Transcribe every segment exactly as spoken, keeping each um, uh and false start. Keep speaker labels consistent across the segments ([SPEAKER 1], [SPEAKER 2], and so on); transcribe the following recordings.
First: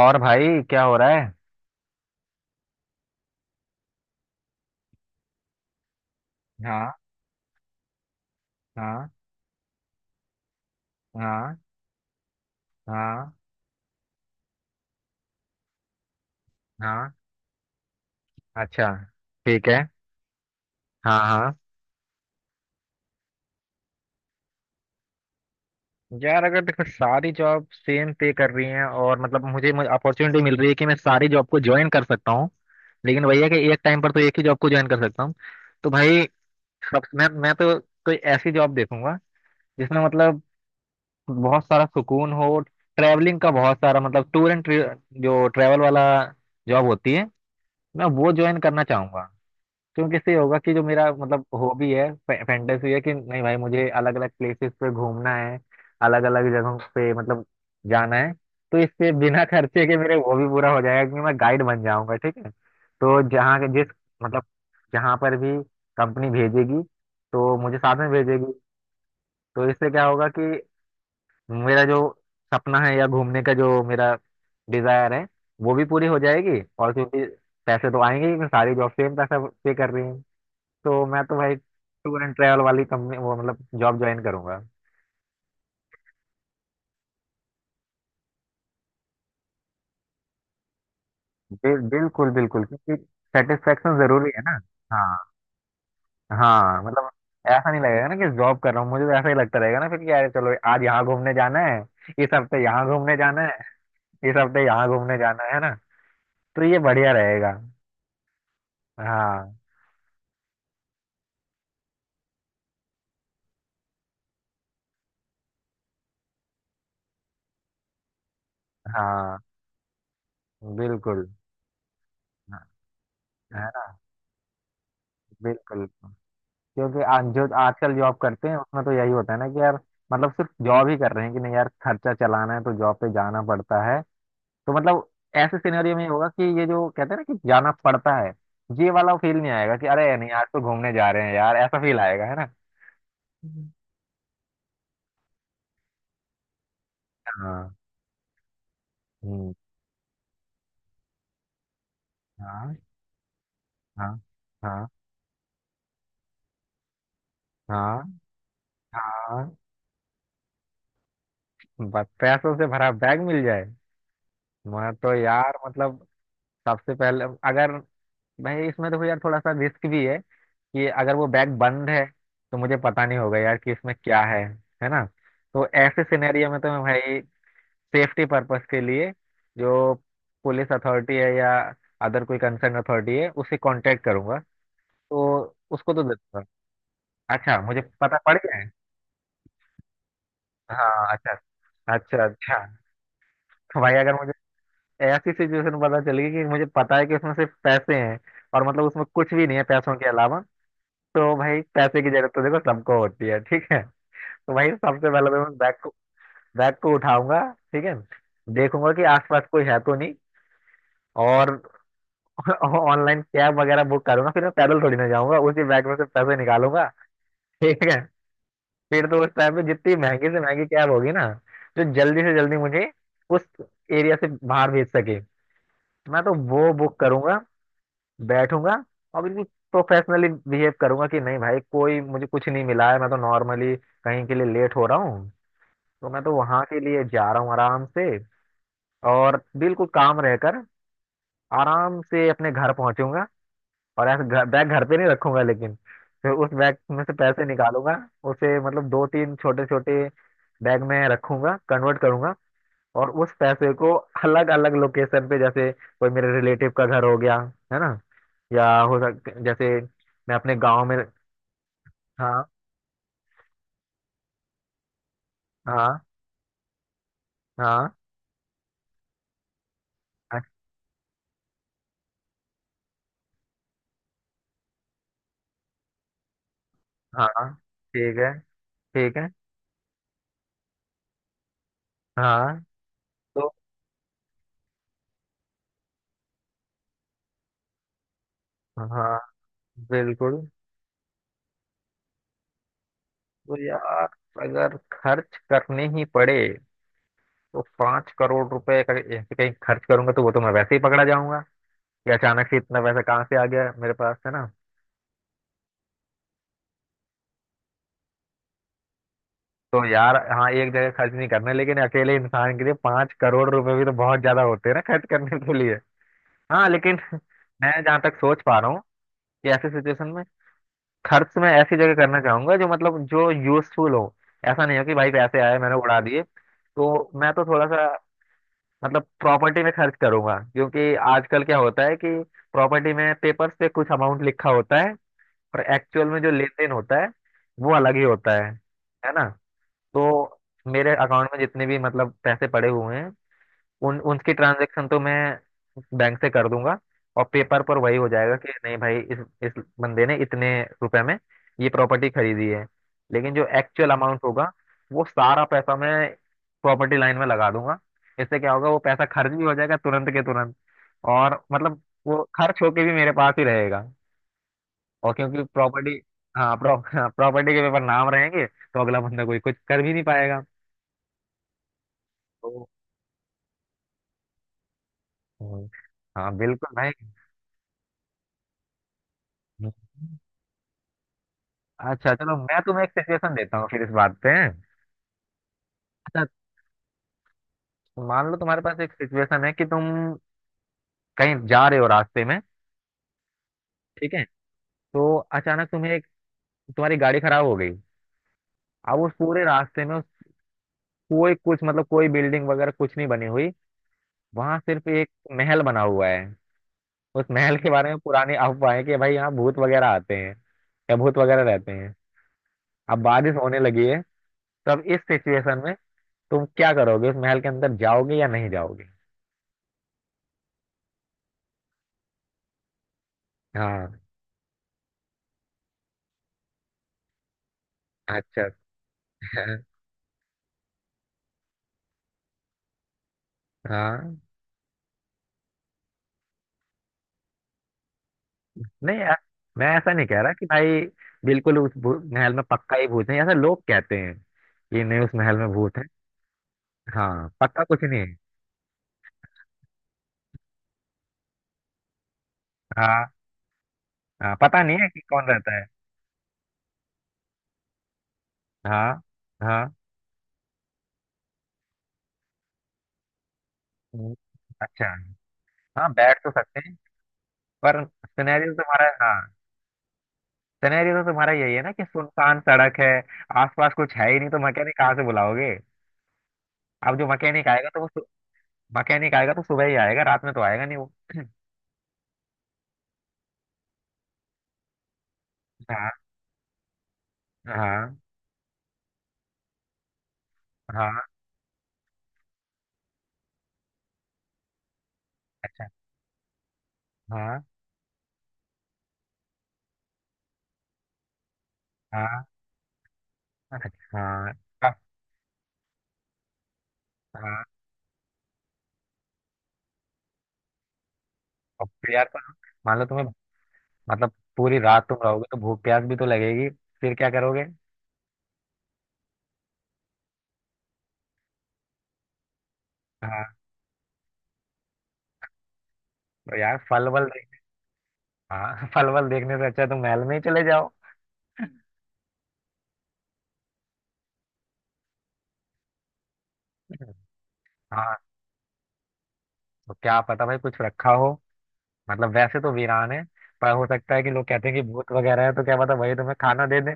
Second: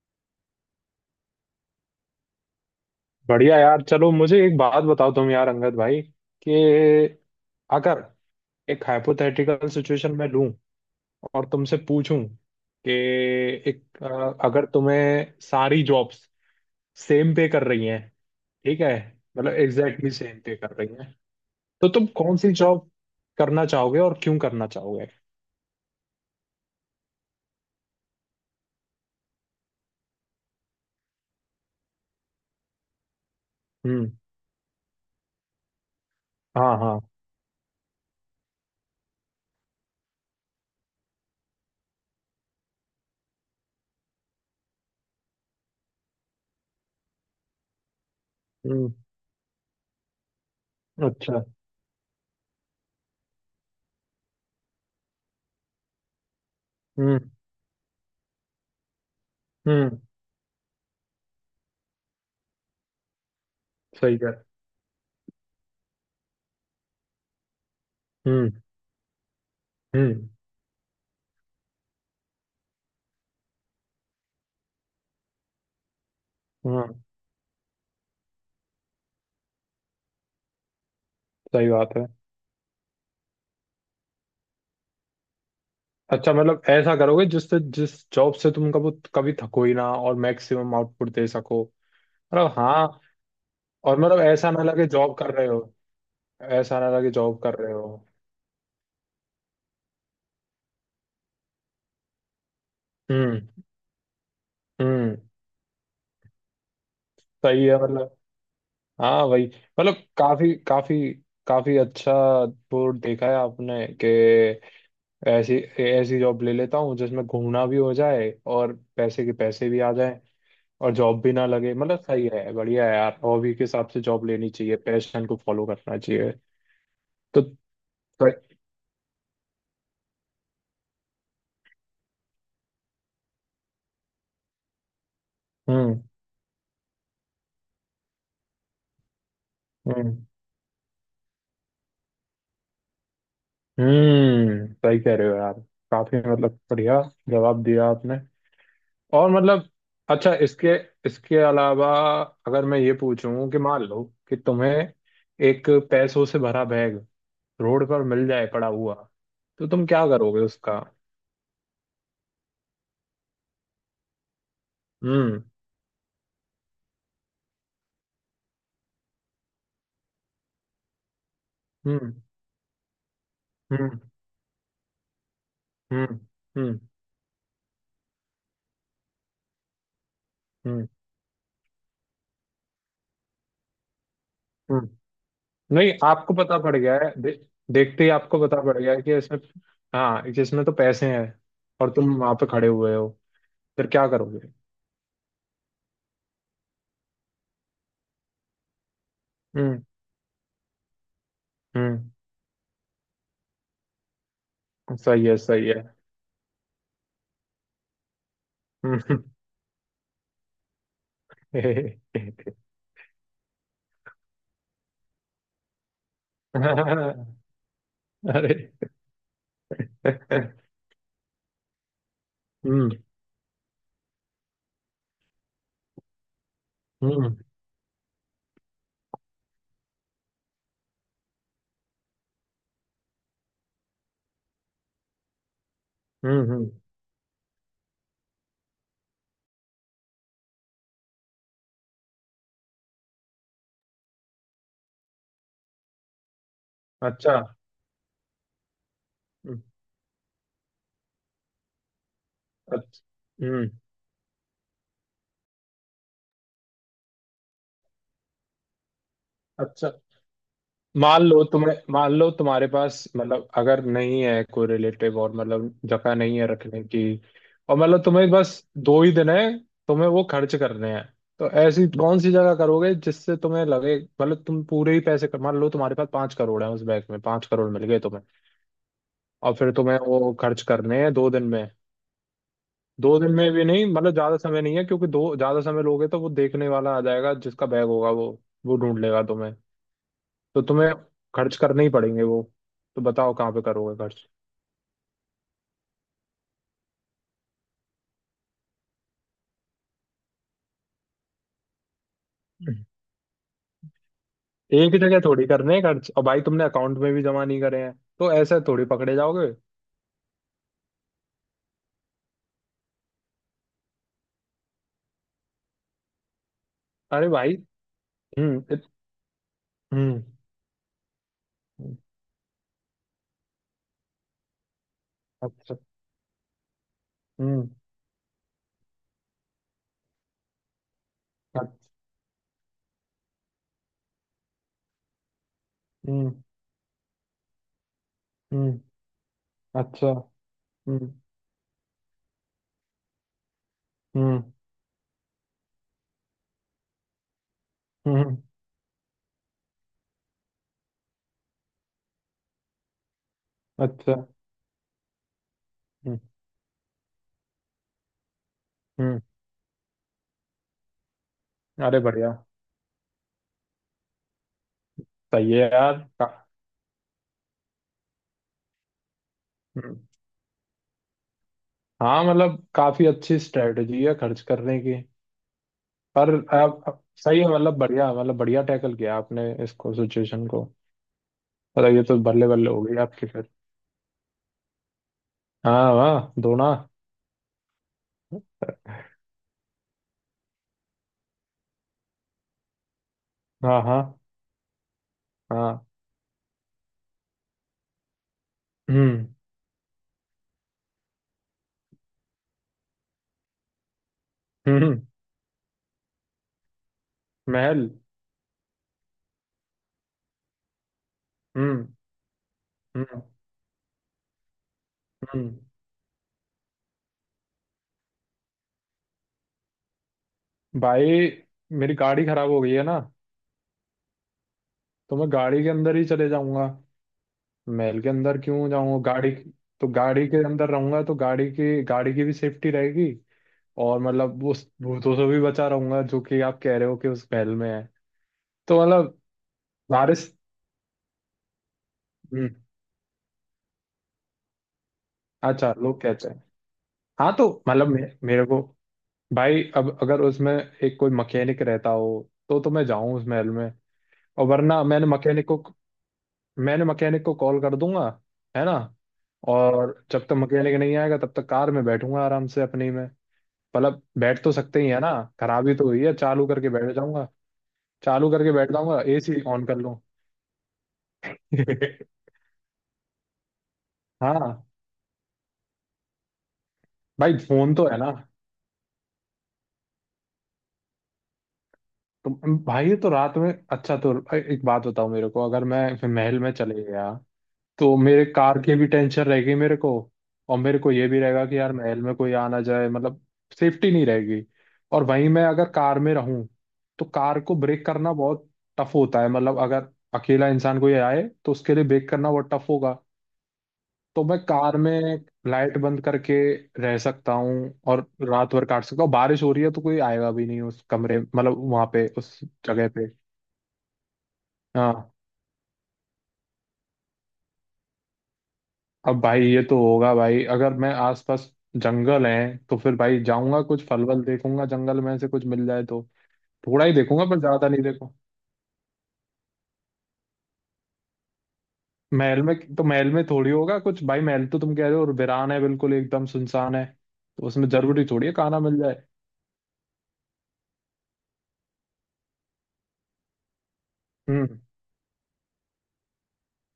[SPEAKER 1] और भाई क्या हो रहा है?
[SPEAKER 2] बढ़िया यार, चलो मुझे एक बात बताओ तुम, यार अंगद भाई,
[SPEAKER 1] हाँ।
[SPEAKER 2] कि अगर एक
[SPEAKER 1] हाँ।
[SPEAKER 2] हाइपोथेटिकल सिचुएशन में लूं और
[SPEAKER 1] हाँ।
[SPEAKER 2] तुमसे पूछूं कि
[SPEAKER 1] हाँ।
[SPEAKER 2] एक अ, अगर तुम्हें सारी जॉब्स
[SPEAKER 1] हाँ।
[SPEAKER 2] सेम पे कर रही हैं, ठीक
[SPEAKER 1] अच्छा,
[SPEAKER 2] है, मतलब
[SPEAKER 1] ठीक है।
[SPEAKER 2] एग्जैक्टली सेम पे कर रही हैं,
[SPEAKER 1] हाँ हाँ।
[SPEAKER 2] तो तुम कौन सी जॉब करना चाहोगे और क्यों करना चाहोगे।
[SPEAKER 1] यार अगर देखो सारी जॉब सेम पे कर रही हैं, और मतलब मुझे मुझे अपॉर्चुनिटी मिल रही है कि मैं सारी जॉब को ज्वाइन कर सकता हूँ। लेकिन वही है कि एक टाइम पर
[SPEAKER 2] हम्म।
[SPEAKER 1] तो एक ही जॉब को ज्वाइन कर सकता हूँ। तो भाई
[SPEAKER 2] हाँ हाँ।
[SPEAKER 1] सब मैं मैं तो कोई ऐसी जॉब देखूंगा जिसमें मतलब बहुत सारा सुकून हो, ट्रैवलिंग का बहुत सारा, मतलब टूर एंड, जो ट्रैवल वाला जॉब होती है, मैं वो ज्वाइन करना
[SPEAKER 2] हम्म।
[SPEAKER 1] चाहूंगा। क्योंकि इससे ये होगा कि जो मेरा
[SPEAKER 2] अच्छा।
[SPEAKER 1] मतलब हॉबी है, फैंटेसी है कि नहीं भाई मुझे अलग अलग प्लेसेस पे घूमना है, अलग अलग जगहों पे
[SPEAKER 2] हम्म।
[SPEAKER 1] मतलब जाना है। तो इससे बिना खर्चे के
[SPEAKER 2] हम्म।
[SPEAKER 1] मेरे वो भी पूरा हो जाएगा कि मैं गाइड बन जाऊंगा, ठीक है। तो जहाँ के- जिस
[SPEAKER 2] सही है।
[SPEAKER 1] मतलब जहाँ पर भी कंपनी भेजेगी तो मुझे साथ में
[SPEAKER 2] हम्म।
[SPEAKER 1] भेजेगी। तो इससे क्या होगा
[SPEAKER 2] हम्म।
[SPEAKER 1] कि मेरा जो सपना है या घूमने का जो मेरा डिजायर है, वो भी पूरी हो जाएगी। और
[SPEAKER 2] हम्म।
[SPEAKER 1] क्योंकि पैसे तो आएंगे ही, मैं सारी जॉब सेम पैसा पे कर रही हूँ। तो मैं तो भाई
[SPEAKER 2] सही बात है।
[SPEAKER 1] टूर एंड ट्रैवल वाली कंपनी वो मतलब जॉब ज्वाइन करूंगा।
[SPEAKER 2] अच्छा, मतलब ऐसा करोगे जिससे जिस जॉब से तुम कभी कभी थको ही ना और मैक्सिमम आउटपुट दे सको।
[SPEAKER 1] बिल, बिल्कुल
[SPEAKER 2] मतलब
[SPEAKER 1] बिल्कुल,
[SPEAKER 2] हाँ।
[SPEAKER 1] क्योंकि सेटिस्फेक्शन
[SPEAKER 2] और मतलब
[SPEAKER 1] जरूरी है
[SPEAKER 2] ऐसा
[SPEAKER 1] ना।
[SPEAKER 2] ना लगे जॉब
[SPEAKER 1] हाँ।
[SPEAKER 2] कर रहे हो। ऐसा
[SPEAKER 1] हाँ
[SPEAKER 2] ना
[SPEAKER 1] मतलब
[SPEAKER 2] लगे जॉब कर
[SPEAKER 1] ऐसा
[SPEAKER 2] रहे
[SPEAKER 1] नहीं
[SPEAKER 2] हो।
[SPEAKER 1] लगेगा ना कि जॉब कर रहा हूँ, मुझे तो ऐसा ही लगता रहेगा ना फिर कि यार चलो आज यहाँ घूमने जाना है, इस हफ्ते यहाँ घूमने
[SPEAKER 2] हम्म।
[SPEAKER 1] जाना है, इस हफ्ते यहाँ
[SPEAKER 2] हम्म।
[SPEAKER 1] घूमने जाना है ना। तो ये बढ़िया रहेगा।
[SPEAKER 2] सही है मतलब। हाँ वही,
[SPEAKER 1] हाँ।
[SPEAKER 2] मतलब काफी काफी काफी अच्छा बोर्ड देखा है आपने कि ऐसी ऐसी जॉब ले लेता हूँ जिसमें घूमना भी हो जाए और पैसे के
[SPEAKER 1] हाँ
[SPEAKER 2] पैसे भी आ जाए और जॉब
[SPEAKER 1] बिल्कुल।
[SPEAKER 2] भी ना लगे। मतलब सही है,
[SPEAKER 1] हाँ,
[SPEAKER 2] बढ़िया है यार। हॉबी के
[SPEAKER 1] है
[SPEAKER 2] हिसाब
[SPEAKER 1] ना,
[SPEAKER 2] से जॉब लेनी चाहिए, पैशन को फॉलो
[SPEAKER 1] बिल्कुल।
[SPEAKER 2] करना चाहिए।
[SPEAKER 1] क्योंकि आ,
[SPEAKER 2] तो
[SPEAKER 1] जो आजकल जॉब करते
[SPEAKER 2] सही।
[SPEAKER 1] हैं उसमें तो यही होता है ना कि यार मतलब सिर्फ जॉब ही कर रहे हैं, कि नहीं यार खर्चा चलाना है तो जॉब पे जाना पड़ता है। तो मतलब ऐसे सिनेरियो
[SPEAKER 2] हम्म।
[SPEAKER 1] में ये होगा कि ये जो कहते हैं ना कि जाना पड़ता है, ये वाला फील नहीं आएगा कि अरे
[SPEAKER 2] हम्म।
[SPEAKER 1] नहीं आज तो घूमने जा रहे हैं यार, ऐसा फील आएगा, है ना। हम्म।
[SPEAKER 2] हम्म। सही कह रहे हो यार। काफी मतलब बढ़िया जवाब
[SPEAKER 1] हाँ।
[SPEAKER 2] दिया आपने। और
[SPEAKER 1] हम्म,
[SPEAKER 2] मतलब अच्छा, इसके इसके अलावा अगर
[SPEAKER 1] हाँ।
[SPEAKER 2] मैं ये पूछूं कि मान लो
[SPEAKER 1] हाँ।
[SPEAKER 2] कि तुम्हें
[SPEAKER 1] हाँ।
[SPEAKER 2] एक पैसों से भरा बैग रोड
[SPEAKER 1] हाँ।
[SPEAKER 2] पर मिल जाए पड़ा हुआ,
[SPEAKER 1] हाँ।
[SPEAKER 2] तो तुम क्या करोगे उसका।
[SPEAKER 1] बस पैसों से भरा बैग मिल जाए। मैं तो
[SPEAKER 2] हम्म।
[SPEAKER 1] यार मतलब सबसे पहले, अगर भाई इसमें देखो यार थोड़ा सा रिस्क भी है कि अगर वो बैग बंद है
[SPEAKER 2] हम्म।
[SPEAKER 1] तो मुझे पता नहीं होगा यार कि इसमें
[SPEAKER 2] हम्म।
[SPEAKER 1] क्या है है ना। तो ऐसे
[SPEAKER 2] हम्म।
[SPEAKER 1] सिनेरियो में तो
[SPEAKER 2] हम्म।
[SPEAKER 1] मैं भाई सेफ्टी पर्पस के लिए जो पुलिस
[SPEAKER 2] हम्म।
[SPEAKER 1] अथॉरिटी है या अदर कोई कंसर्न अथॉरिटी है उससे कांटेक्ट करूंगा।
[SPEAKER 2] हम्म।
[SPEAKER 1] तो
[SPEAKER 2] नहीं,
[SPEAKER 1] उसको तो दे
[SPEAKER 2] आपको
[SPEAKER 1] दूंगा।
[SPEAKER 2] पता पड़ गया है, दे,
[SPEAKER 1] अच्छा, मुझे
[SPEAKER 2] देखते ही
[SPEAKER 1] पता पड़
[SPEAKER 2] आपको
[SPEAKER 1] गया
[SPEAKER 2] पता
[SPEAKER 1] है।
[SPEAKER 2] पड़ गया है कि इसमें, हाँ, कि इसमें तो
[SPEAKER 1] हाँ।
[SPEAKER 2] पैसे हैं
[SPEAKER 1] अच्छा
[SPEAKER 2] और तुम
[SPEAKER 1] अच्छा।
[SPEAKER 2] वहां पे
[SPEAKER 1] अच्छा
[SPEAKER 2] खड़े हुए हो।
[SPEAKER 1] तो
[SPEAKER 2] फिर
[SPEAKER 1] भाई
[SPEAKER 2] क्या
[SPEAKER 1] अगर मुझे
[SPEAKER 2] करोगे।
[SPEAKER 1] ऐसी सिचुएशन पता चली कि मुझे पता है कि उसमें सिर्फ पैसे हैं और मतलब उसमें कुछ भी नहीं है
[SPEAKER 2] हम्म।
[SPEAKER 1] पैसों के अलावा, तो भाई पैसे की
[SPEAKER 2] हम्म।
[SPEAKER 1] जरूरत तो देखो सबको होती है, ठीक है। तो भाई सबसे
[SPEAKER 2] सही
[SPEAKER 1] पहले
[SPEAKER 2] है,
[SPEAKER 1] तो मैं
[SPEAKER 2] सही
[SPEAKER 1] बैग
[SPEAKER 2] है।
[SPEAKER 1] को बैग को उठाऊंगा, ठीक है। देखूंगा कि
[SPEAKER 2] हम्म।
[SPEAKER 1] आसपास कोई है तो नहीं। और ऑनलाइन कैब वगैरह बुक करूंगा, फिर मैं पैदल थोड़ी ना जाऊंगा, उसी बैग में से पैसे निकालूंगा, ठीक है।
[SPEAKER 2] अरे।
[SPEAKER 1] फिर तो उस टाइम पे जितनी महंगी से
[SPEAKER 2] हम्म।
[SPEAKER 1] महंगी कैब होगी ना, जो जल्दी से जल्दी मुझे उस एरिया से बाहर भेज सके, मैं तो वो बुक
[SPEAKER 2] हम्म।
[SPEAKER 1] करूंगा, बैठूंगा, और बिल्कुल प्रोफेशनली बिहेव करूंगा कि नहीं भाई कोई मुझे कुछ नहीं मिला है, मैं तो नॉर्मली कहीं के लिए लेट हो रहा हूँ तो मैं तो
[SPEAKER 2] हम्म।
[SPEAKER 1] वहां
[SPEAKER 2] हम्म।
[SPEAKER 1] के लिए जा रहा हूँ आराम से। और बिल्कुल काम रहकर आराम से अपने घर पहुंचूंगा, और ऐसे घर, बैग घर पे नहीं रखूंगा लेकिन फिर उस बैग में से
[SPEAKER 2] अच्छा।
[SPEAKER 1] पैसे निकालूंगा। उसे मतलब दो तीन
[SPEAKER 2] हम्म।
[SPEAKER 1] छोटे छोटे बैग में रखूंगा, कन्वर्ट करूंगा।
[SPEAKER 2] अच्छा।
[SPEAKER 1] और उस
[SPEAKER 2] हम्म।
[SPEAKER 1] पैसे को अलग अलग लोकेशन पे, जैसे कोई मेरे रिलेटिव का घर हो गया, है ना, या हो सकता जैसे
[SPEAKER 2] अच्छा।
[SPEAKER 1] मैं अपने गांव में।
[SPEAKER 2] मान लो तुम्हें, मान लो
[SPEAKER 1] हाँ।
[SPEAKER 2] तुम्हारे पास, मतलब अगर नहीं है कोई रिलेटिव और मतलब
[SPEAKER 1] हाँ।
[SPEAKER 2] जगह नहीं है रखने की, और
[SPEAKER 1] हाँ।
[SPEAKER 2] मतलब तुम्हें बस दो ही दिन है, तुम्हें वो खर्च करने हैं, तो ऐसी कौन सी जगह करोगे जिससे तुम्हें लगे, मतलब तुम पूरे ही पैसे कर, मान लो तुम्हारे पास पांच करोड़ है, उस बैंक में
[SPEAKER 1] अच्छा,
[SPEAKER 2] पांच
[SPEAKER 1] हाँ,
[SPEAKER 2] करोड़ मिल गए
[SPEAKER 1] ठीक
[SPEAKER 2] तुम्हें,
[SPEAKER 1] है, ठीक है।
[SPEAKER 2] और फिर तुम्हें वो खर्च करने हैं दो दिन में,
[SPEAKER 1] हाँ।
[SPEAKER 2] दो दिन
[SPEAKER 1] तो
[SPEAKER 2] में भी नहीं मतलब, ज्यादा समय नहीं है क्योंकि दो ज्यादा समय लोगे तो वो देखने वाला आ जाएगा, जिसका बैग होगा वो वो ढूंढ
[SPEAKER 1] हाँ
[SPEAKER 2] लेगा तुम्हें।
[SPEAKER 1] बिल्कुल।
[SPEAKER 2] तो तुम्हें खर्च करने ही पड़ेंगे वो। तो बताओ कहाँ
[SPEAKER 1] तो
[SPEAKER 2] पे करोगे
[SPEAKER 1] यार
[SPEAKER 2] खर्च।
[SPEAKER 1] अगर खर्च करने ही पड़े तो पाँच करोड़ रुपए का ऐसे कहीं खर्च करूंगा तो वो तो मैं वैसे ही पकड़ा जाऊंगा कि अचानक से इतना पैसा कहाँ से आ गया मेरे पास, है ना।
[SPEAKER 2] एक ही जगह थोड़ी करने हैं खर्च, और भाई तुमने अकाउंट में भी जमा नहीं करे हैं तो ऐसे थोड़ी पकड़े जाओगे।
[SPEAKER 1] तो यार हाँ एक जगह खर्च नहीं करना, लेकिन अकेले इंसान के लिए पाँच करोड़ रुपए भी तो बहुत ज्यादा होते हैं ना खर्च करने के लिए। हाँ लेकिन
[SPEAKER 2] अरे भाई।
[SPEAKER 1] मैं जहाँ तक सोच पा
[SPEAKER 2] हम्म।
[SPEAKER 1] रहा हूँ
[SPEAKER 2] इत-
[SPEAKER 1] कि ऐसे सिचुएशन में
[SPEAKER 2] हम्म।
[SPEAKER 1] खर्च मैं ऐसी जगह
[SPEAKER 2] हम्म,
[SPEAKER 1] करना चाहूंगा जो मतलब जो यूजफुल हो। ऐसा नहीं हो कि भाई पैसे आए मैंने
[SPEAKER 2] अच्छा।
[SPEAKER 1] उड़ा दिए। तो मैं तो थोड़ा
[SPEAKER 2] हम्म।
[SPEAKER 1] सा मतलब प्रॉपर्टी में खर्च करूंगा, क्योंकि आजकल क्या
[SPEAKER 2] अच्छा।
[SPEAKER 1] होता है कि प्रॉपर्टी में पेपर्स पे कुछ अमाउंट लिखा होता है और एक्चुअल में जो
[SPEAKER 2] हम्म।
[SPEAKER 1] लेन देन होता है वो अलग ही होता है
[SPEAKER 2] हम्म।
[SPEAKER 1] है ना।
[SPEAKER 2] अच्छा।
[SPEAKER 1] तो मेरे
[SPEAKER 2] हम्म।
[SPEAKER 1] अकाउंट में जितने भी मतलब पैसे पड़े हुए हैं उन उनकी
[SPEAKER 2] हम्म।
[SPEAKER 1] ट्रांजेक्शन तो मैं बैंक से कर दूंगा, और पेपर पर वही हो जाएगा
[SPEAKER 2] हम्म।
[SPEAKER 1] कि नहीं भाई इस इस बंदे ने इतने रुपए में ये प्रॉपर्टी खरीदी है। लेकिन जो एक्चुअल
[SPEAKER 2] अच्छा।
[SPEAKER 1] अमाउंट होगा वो सारा पैसा मैं
[SPEAKER 2] हम्म।
[SPEAKER 1] प्रॉपर्टी लाइन में लगा दूंगा। इससे क्या होगा, वो पैसा
[SPEAKER 2] हम्म।
[SPEAKER 1] खर्च भी हो जाएगा तुरंत के तुरंत, और मतलब
[SPEAKER 2] अरे
[SPEAKER 1] वो
[SPEAKER 2] बढ़िया।
[SPEAKER 1] खर्च होके भी मेरे पास ही रहेगा। और क्योंकि
[SPEAKER 2] सही है यार।
[SPEAKER 1] प्रॉपर्टी,
[SPEAKER 2] का,
[SPEAKER 1] हाँ प्रॉ, प्रॉपर्टी के पेपर नाम रहेंगे तो अगला बंदा कोई कुछ कर भी
[SPEAKER 2] हम्म,
[SPEAKER 1] नहीं पाएगा।
[SPEAKER 2] हाँ
[SPEAKER 1] तो
[SPEAKER 2] मतलब काफी अच्छी स्ट्रेटजी है खर्च करने की।
[SPEAKER 1] हम्म,
[SPEAKER 2] पर
[SPEAKER 1] हाँ बिल्कुल
[SPEAKER 2] आप
[SPEAKER 1] भाई।
[SPEAKER 2] आप- सही है, मतलब बढ़िया, मतलब बढ़िया टैकल किया आपने इसको, सिचुएशन को। मतलब ये
[SPEAKER 1] अच्छा
[SPEAKER 2] तो
[SPEAKER 1] चलो
[SPEAKER 2] बल्ले
[SPEAKER 1] मैं
[SPEAKER 2] बल्ले हो
[SPEAKER 1] तुम्हें एक
[SPEAKER 2] गई आपकी
[SPEAKER 1] सिचुएशन
[SPEAKER 2] फिर।
[SPEAKER 1] देता हूँ फिर इस बात पे।
[SPEAKER 2] हाँ वाह
[SPEAKER 1] अच्छा,
[SPEAKER 2] दोना।
[SPEAKER 1] मान लो तुम्हारे पास एक सिचुएशन है कि तुम कहीं जा रहे हो रास्ते में,
[SPEAKER 2] हाँ हाँ
[SPEAKER 1] ठीक है। तो अचानक
[SPEAKER 2] हाँ।
[SPEAKER 1] तुम्हें एक तुम्हारी गाड़ी खराब हो गई। अब उस
[SPEAKER 2] हम्म।
[SPEAKER 1] पूरे रास्ते में उस- कोई कुछ मतलब कोई बिल्डिंग वगैरह कुछ नहीं बनी हुई, वहां
[SPEAKER 2] हम्म।
[SPEAKER 1] सिर्फ
[SPEAKER 2] हम्म।
[SPEAKER 1] एक महल बना हुआ है। उस महल के
[SPEAKER 2] महल।
[SPEAKER 1] बारे में पुरानी अफवाह है कि भाई यहाँ भूत वगैरह आते हैं या भूत वगैरह रहते
[SPEAKER 2] हम्म।
[SPEAKER 1] हैं। अब
[SPEAKER 2] हम्म।
[SPEAKER 1] बारिश होने लगी है। तब इस
[SPEAKER 2] हम्म।
[SPEAKER 1] सिचुएशन में तुम क्या करोगे, उस महल के अंदर जाओगे या नहीं जाओगे?
[SPEAKER 2] भाई, मेरी गाड़ी खराब हो गई है ना,
[SPEAKER 1] हाँ।
[SPEAKER 2] तो मैं गाड़ी के अंदर ही चले जाऊंगा। महल के अंदर
[SPEAKER 1] अच्छा।
[SPEAKER 2] क्यों जाऊंगा। गाड़ी, तो गाड़ी के अंदर रहूंगा तो गाड़ी की गाड़ी की भी सेफ्टी रहेगी। और
[SPEAKER 1] हाँ।
[SPEAKER 2] मतलब उस भूतों से भी बचा रहूंगा जो कि आप कह रहे हो कि उस महल में है। तो
[SPEAKER 1] नहीं यार,
[SPEAKER 2] मतलब
[SPEAKER 1] मैं ऐसा नहीं कह
[SPEAKER 2] वारिस।
[SPEAKER 1] रहा कि भाई बिल्कुल उस भू- महल में
[SPEAKER 2] हम्म,
[SPEAKER 1] पक्का ही भूत है, ऐसा लोग कहते हैं कि नहीं उस महल में
[SPEAKER 2] अच्छा
[SPEAKER 1] भूत है।
[SPEAKER 2] लोग कहते हैं।
[SPEAKER 1] हाँ
[SPEAKER 2] हाँ तो
[SPEAKER 1] पक्का कुछ
[SPEAKER 2] मतलब
[SPEAKER 1] नहीं
[SPEAKER 2] मे,
[SPEAKER 1] है।
[SPEAKER 2] मेरे को, भाई, अब अगर उसमें एक कोई मैकेनिक रहता हो तो तो मैं
[SPEAKER 1] हाँ।
[SPEAKER 2] जाऊं उस महल में।
[SPEAKER 1] हाँ
[SPEAKER 2] और
[SPEAKER 1] पता नहीं
[SPEAKER 2] वरना
[SPEAKER 1] है कि
[SPEAKER 2] मैंने
[SPEAKER 1] कौन
[SPEAKER 2] मैकेनिक
[SPEAKER 1] रहता
[SPEAKER 2] को
[SPEAKER 1] है।
[SPEAKER 2] मैंने मैकेनिक को कॉल कर दूंगा, है ना।
[SPEAKER 1] हाँ। हाँ।
[SPEAKER 2] और जब तक मैकेनिक नहीं आएगा तब तक कार में बैठूंगा आराम से अपनी में। मतलब
[SPEAKER 1] हम्म,
[SPEAKER 2] बैठ तो सकते
[SPEAKER 1] अच्छा।
[SPEAKER 2] ही है ना। खराबी तो
[SPEAKER 1] हाँ
[SPEAKER 2] हुई है,
[SPEAKER 1] बैठ तो
[SPEAKER 2] चालू
[SPEAKER 1] सकते
[SPEAKER 2] करके
[SPEAKER 1] हैं,
[SPEAKER 2] बैठ जाऊंगा।
[SPEAKER 1] पर
[SPEAKER 2] चालू
[SPEAKER 1] सिनेरियो
[SPEAKER 2] करके बैठ
[SPEAKER 1] तुम्हारा,
[SPEAKER 2] जाऊंगा,
[SPEAKER 1] हाँ,
[SPEAKER 2] एसी ऑन कर लूं।
[SPEAKER 1] सिनेरियो तो तुम्हारा यही है ना कि सुनसान सड़क है, आसपास कुछ है ही नहीं, तो
[SPEAKER 2] हाँ
[SPEAKER 1] मैकेनिक कहाँ से बुलाओगे? अब जो
[SPEAKER 2] भाई
[SPEAKER 1] मैकेनिक आएगा
[SPEAKER 2] फोन
[SPEAKER 1] तो
[SPEAKER 2] तो
[SPEAKER 1] वो
[SPEAKER 2] है
[SPEAKER 1] सु-
[SPEAKER 2] ना।
[SPEAKER 1] मैकेनिक आएगा तो सुबह ही आएगा, रात में तो आएगा नहीं वो।
[SPEAKER 2] तो भाई, तो रात में, अच्छा तो एक बात बताओ मेरे को, अगर
[SPEAKER 1] हाँ।
[SPEAKER 2] मैं महल में चले गया
[SPEAKER 1] हाँ।
[SPEAKER 2] तो मेरे कार की भी टेंशन रहेगी मेरे को। और मेरे को
[SPEAKER 1] हाँ।
[SPEAKER 2] ये भी रहेगा कि यार महल में कोई आ ना जाए, मतलब सेफ्टी नहीं रहेगी। और वहीं मैं
[SPEAKER 1] अच्छा।
[SPEAKER 2] अगर कार में रहूं तो कार
[SPEAKER 1] हाँ।
[SPEAKER 2] को ब्रेक करना बहुत टफ होता है, मतलब अगर अकेला इंसान कोई आए तो उसके लिए ब्रेक
[SPEAKER 1] हाँ।
[SPEAKER 2] करना बहुत टफ होगा।
[SPEAKER 1] अच्छा।
[SPEAKER 2] तो मैं
[SPEAKER 1] का-
[SPEAKER 2] कार में लाइट बंद करके रह सकता
[SPEAKER 1] हाँ
[SPEAKER 2] हूँ और रात भर काट सकता हूँ। बारिश हो रही है तो कोई आएगा भी नहीं उस कमरे, मतलब
[SPEAKER 1] और
[SPEAKER 2] वहां
[SPEAKER 1] फिर यार,
[SPEAKER 2] पे
[SPEAKER 1] पर
[SPEAKER 2] उस
[SPEAKER 1] मान लो
[SPEAKER 2] जगह
[SPEAKER 1] तुम्हें
[SPEAKER 2] पे।
[SPEAKER 1] मतलब पूरी रात तुम
[SPEAKER 2] हाँ
[SPEAKER 1] रहोगे तो भूख प्यास भी तो लगेगी, फिर क्या करोगे?
[SPEAKER 2] अब भाई ये तो होगा, भाई अगर मैं आसपास जंगल है तो फिर भाई
[SPEAKER 1] हाँ।
[SPEAKER 2] जाऊंगा कुछ फल वल देखूंगा, जंगल में से कुछ मिल जाए तो।
[SPEAKER 1] तो यार
[SPEAKER 2] थोड़ा
[SPEAKER 1] फल
[SPEAKER 2] ही
[SPEAKER 1] वल
[SPEAKER 2] देखूंगा
[SPEAKER 1] देख-
[SPEAKER 2] पर ज्यादा नहीं देखूंगा।
[SPEAKER 1] हाँ फल वल देखने से अच्छा तुम महल में ही चले जाओ।
[SPEAKER 2] महल में तो, महल में थोड़ी होगा कुछ भाई, महल तो तुम कह रहे हो और वीरान है, बिल्कुल एकदम सुनसान है, तो उसमें
[SPEAKER 1] हाँ।
[SPEAKER 2] जरूरी थोड़ी है खाना मिल जाए।
[SPEAKER 1] तो क्या पता भाई कुछ रखा हो, मतलब वैसे तो वीरान है, पर हो सकता है कि लोग कहते हैं
[SPEAKER 2] हम्म।
[SPEAKER 1] कि भूत वगैरह है, तो क्या पता वही तुम्हें खाना दे दें।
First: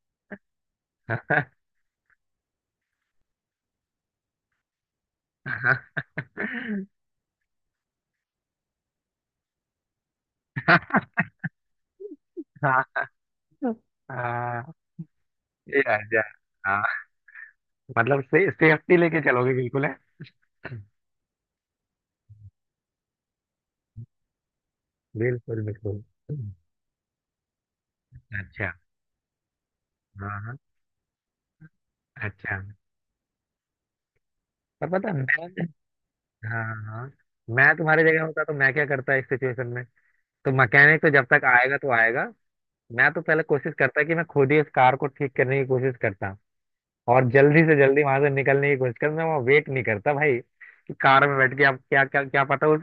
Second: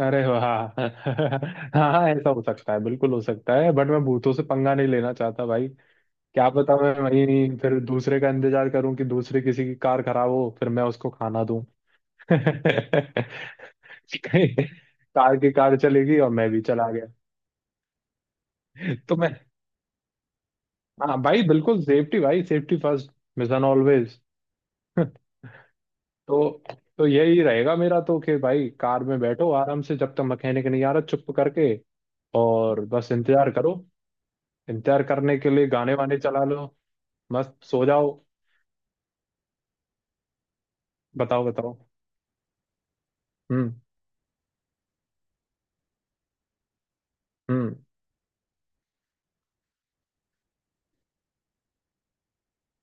[SPEAKER 2] अरे वाह, हाँ ऐसा हो सकता है, बिल्कुल हो सकता है, बट मैं भूतों से पंगा नहीं लेना चाहता भाई। क्या पता मैं वहीं फिर दूसरे का इंतजार करूं कि दूसरे किसी की कार खराब हो फिर मैं उसको खाना दूं,
[SPEAKER 1] हाँ।
[SPEAKER 2] कार
[SPEAKER 1] हाँ।
[SPEAKER 2] की कार
[SPEAKER 1] यार
[SPEAKER 2] चलेगी और
[SPEAKER 1] यार
[SPEAKER 2] मैं भी चला
[SPEAKER 1] हाँ,
[SPEAKER 2] गया।
[SPEAKER 1] मतलब से, सेफ्टी
[SPEAKER 2] तो
[SPEAKER 1] लेके
[SPEAKER 2] मैं,
[SPEAKER 1] चलोगे बिल्कुल है।
[SPEAKER 2] हाँ भाई बिल्कुल सेफ्टी, भाई सेफ्टी फर्स्ट मिशन ऑलवेज।
[SPEAKER 1] बिल्कुल बिल्कुल।
[SPEAKER 2] तो तो यही रहेगा मेरा तो कि भाई
[SPEAKER 1] अच्छा।
[SPEAKER 2] कार में बैठो आराम से जब तक
[SPEAKER 1] हाँ हाँ।
[SPEAKER 2] मैकेनिक नहीं आ रहा, चुप करके,
[SPEAKER 1] अच्छा।
[SPEAKER 2] और बस इंतजार करो।
[SPEAKER 1] पर
[SPEAKER 2] इंतजार
[SPEAKER 1] पता है,
[SPEAKER 2] करने के
[SPEAKER 1] मैं,
[SPEAKER 2] लिए गाने वाने चला लो,
[SPEAKER 1] हाँ हाँ,
[SPEAKER 2] मस्त
[SPEAKER 1] मैं
[SPEAKER 2] सो
[SPEAKER 1] तुम्हारी
[SPEAKER 2] जाओ।
[SPEAKER 1] जगह होता तो मैं क्या करता इस सिचुएशन में। तो मैकेनिक तो जब तक
[SPEAKER 2] बताओ, बताओ।
[SPEAKER 1] आएगा तो आएगा, मैं तो पहले
[SPEAKER 2] हम्म।
[SPEAKER 1] कोशिश करता कि मैं खुद ही इस कार को ठीक करने की कोशिश करता, और जल्दी
[SPEAKER 2] हम्म।
[SPEAKER 1] से जल्दी वहां से निकलने की कोशिश करता। मैं वहाँ वेट नहीं करता भाई कि कार में बैठ के आप क्या, क्या क्या पता उस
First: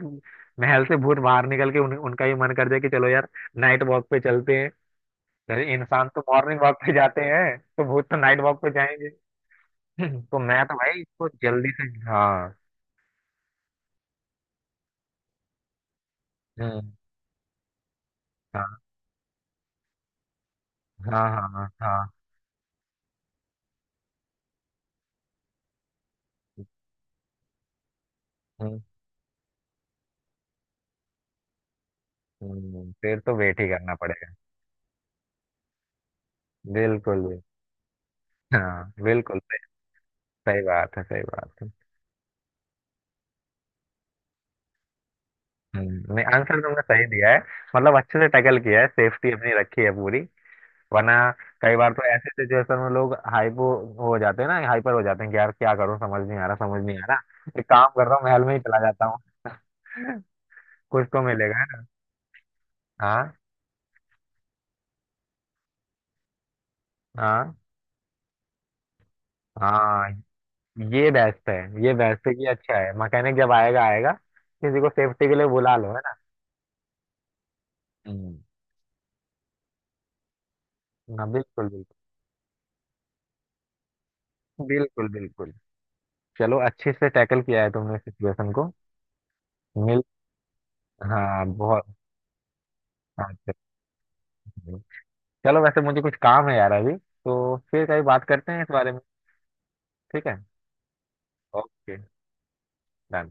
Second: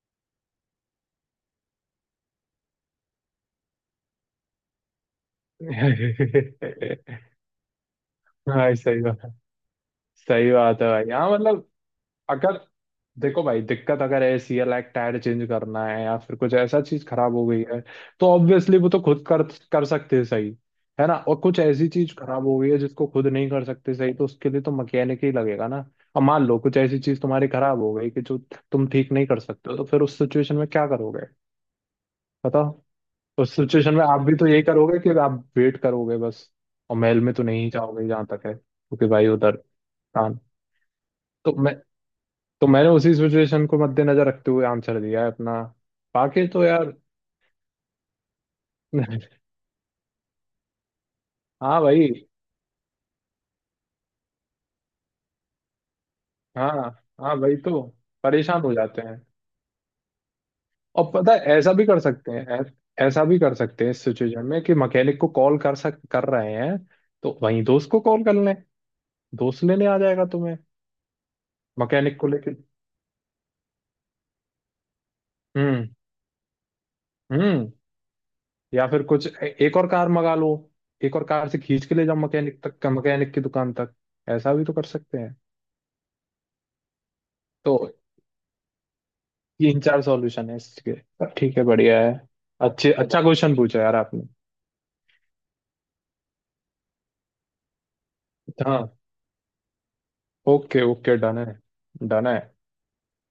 [SPEAKER 1] महल से भूत बाहर निकल के उन, उनका ही मन कर जाए कि चलो यार नाइट वॉक पे चलते हैं। अरे इंसान तो मॉर्निंग वॉक पे जाते हैं तो भूत तो नाइट वॉक पे
[SPEAKER 2] भाई सही
[SPEAKER 1] जाएंगे।
[SPEAKER 2] बात है,
[SPEAKER 1] तो
[SPEAKER 2] सही
[SPEAKER 1] मैं तो
[SPEAKER 2] बात है
[SPEAKER 1] भाई
[SPEAKER 2] भाई।
[SPEAKER 1] इसको
[SPEAKER 2] हाँ मतलब
[SPEAKER 1] जल्दी से, हाँ।
[SPEAKER 2] अगर, देखो भाई, दिक्कत अगर ऐसी है लाइक टायर चेंज करना है या फिर कुछ ऐसा
[SPEAKER 1] हम्म।
[SPEAKER 2] चीज खराब हो गई है तो ऑब्वियसली वो तो खुद कर कर सकते हैं, सही है ना।
[SPEAKER 1] हाँ।
[SPEAKER 2] और
[SPEAKER 1] हाँ।
[SPEAKER 2] कुछ
[SPEAKER 1] हाँ।
[SPEAKER 2] ऐसी
[SPEAKER 1] हाँ।
[SPEAKER 2] चीज खराब हो गई है जिसको खुद नहीं कर सकते सही, तो उसके लिए तो मैकेनिक ही लगेगा ना। और मान लो कुछ ऐसी चीज तुम्हारी खराब हो गई कि जो
[SPEAKER 1] हम्म,
[SPEAKER 2] तुम ठीक नहीं कर सकते हो तो फिर उस सिचुएशन में क्या करोगे।
[SPEAKER 1] हम्म,
[SPEAKER 2] बताओ।
[SPEAKER 1] हम्म। फिर तो
[SPEAKER 2] उस
[SPEAKER 1] वेट ही करना
[SPEAKER 2] सिचुएशन में आप
[SPEAKER 1] पड़ेगा।
[SPEAKER 2] भी तो यही करोगे कि आप वेट करोगे बस, और
[SPEAKER 1] बिल्कुल
[SPEAKER 2] महल में
[SPEAKER 1] भी।
[SPEAKER 2] तो नहीं जाओगे जहां तक है,
[SPEAKER 1] हाँ
[SPEAKER 2] क्योंकि भाई
[SPEAKER 1] बिल्कुल।
[SPEAKER 2] उधर कान,
[SPEAKER 1] सही बात है सही
[SPEAKER 2] तो
[SPEAKER 1] बात है।
[SPEAKER 2] मैं तो मैंने उसी सिचुएशन को मद्देनजर रखते हुए आंसर दिया है अपना।
[SPEAKER 1] हम्म, नहीं
[SPEAKER 2] बाकी
[SPEAKER 1] आंसर
[SPEAKER 2] तो
[SPEAKER 1] तुमने
[SPEAKER 2] यार।
[SPEAKER 1] सही दिया है, मतलब अच्छे से टैकल किया है, सेफ्टी अपनी रखी है पूरी। वरना कई
[SPEAKER 2] हाँ
[SPEAKER 1] बार तो
[SPEAKER 2] भाई।
[SPEAKER 1] ऐसे सिचुएशन में लोग हाइपो हो जाते हैं ना, हाइपर हो जाते हैं कि यार क्या करूं, समझ नहीं आ रहा, समझ
[SPEAKER 2] हाँ
[SPEAKER 1] नहीं आ रहा,
[SPEAKER 2] हाँ भाई
[SPEAKER 1] एक
[SPEAKER 2] तो
[SPEAKER 1] काम कर रहा हूँ महल में ही
[SPEAKER 2] परेशान हो
[SPEAKER 1] चला
[SPEAKER 2] जाते
[SPEAKER 1] जाता
[SPEAKER 2] हैं।
[SPEAKER 1] हूँ, कुछ
[SPEAKER 2] और
[SPEAKER 1] तो
[SPEAKER 2] पता है
[SPEAKER 1] मिलेगा, है
[SPEAKER 2] ऐसा भी
[SPEAKER 1] ना?
[SPEAKER 2] कर सकते हैं, ऐ- ऐसा
[SPEAKER 1] हाँ।
[SPEAKER 2] भी कर सकते हैं इस सिचुएशन में कि मैकेनिक को कॉल कर सक कर रहे हैं, तो
[SPEAKER 1] हाँ।
[SPEAKER 2] वहीं दोस्त को कॉल कर लें, दोस्त लेने आ
[SPEAKER 1] हाँ।
[SPEAKER 2] जाएगा तुम्हें,
[SPEAKER 1] ये बेस्ट है, ये
[SPEAKER 2] मैकेनिक को
[SPEAKER 1] बेस्ट है कि
[SPEAKER 2] लेके।
[SPEAKER 1] अच्छा है, मैकेनिक जब आएगा आएगा, किसी को सेफ्टी के लिए बुला लो,
[SPEAKER 2] हम्म।
[SPEAKER 1] है ना।
[SPEAKER 2] हम्म।
[SPEAKER 1] हम्म।
[SPEAKER 2] या फिर कुछ ए- एक और कार मंगा लो, एक और
[SPEAKER 1] हाँ
[SPEAKER 2] कार से
[SPEAKER 1] बिल्कुल
[SPEAKER 2] खींच
[SPEAKER 1] बिल्कुल।
[SPEAKER 2] के ले जाओ मैकेनिक तक, मैकेनिक की दुकान तक। ऐसा भी तो कर
[SPEAKER 1] बिल्कुल
[SPEAKER 2] सकते हैं।
[SPEAKER 1] बिल्कुल। चलो अच्छे से टैकल किया है
[SPEAKER 2] तो
[SPEAKER 1] तुमने सिचुएशन को।
[SPEAKER 2] तीन
[SPEAKER 1] मिल,
[SPEAKER 2] चार सॉल्यूशन है इसके,
[SPEAKER 1] हाँ
[SPEAKER 2] ठीक है
[SPEAKER 1] बहुत।
[SPEAKER 2] बढ़िया है। अच्छे अच्छा
[SPEAKER 1] हाँ, अच्छा,
[SPEAKER 2] क्वेश्चन पूछा यार आपने।
[SPEAKER 1] चलो, चलो, वैसे मुझे कुछ काम है यार अभी, तो फिर कहीं बात करते हैं इस
[SPEAKER 2] हाँ
[SPEAKER 1] बारे में, ठीक है।
[SPEAKER 2] ओके, ओके, डन है,
[SPEAKER 1] ओके
[SPEAKER 2] डन है।
[SPEAKER 1] डन।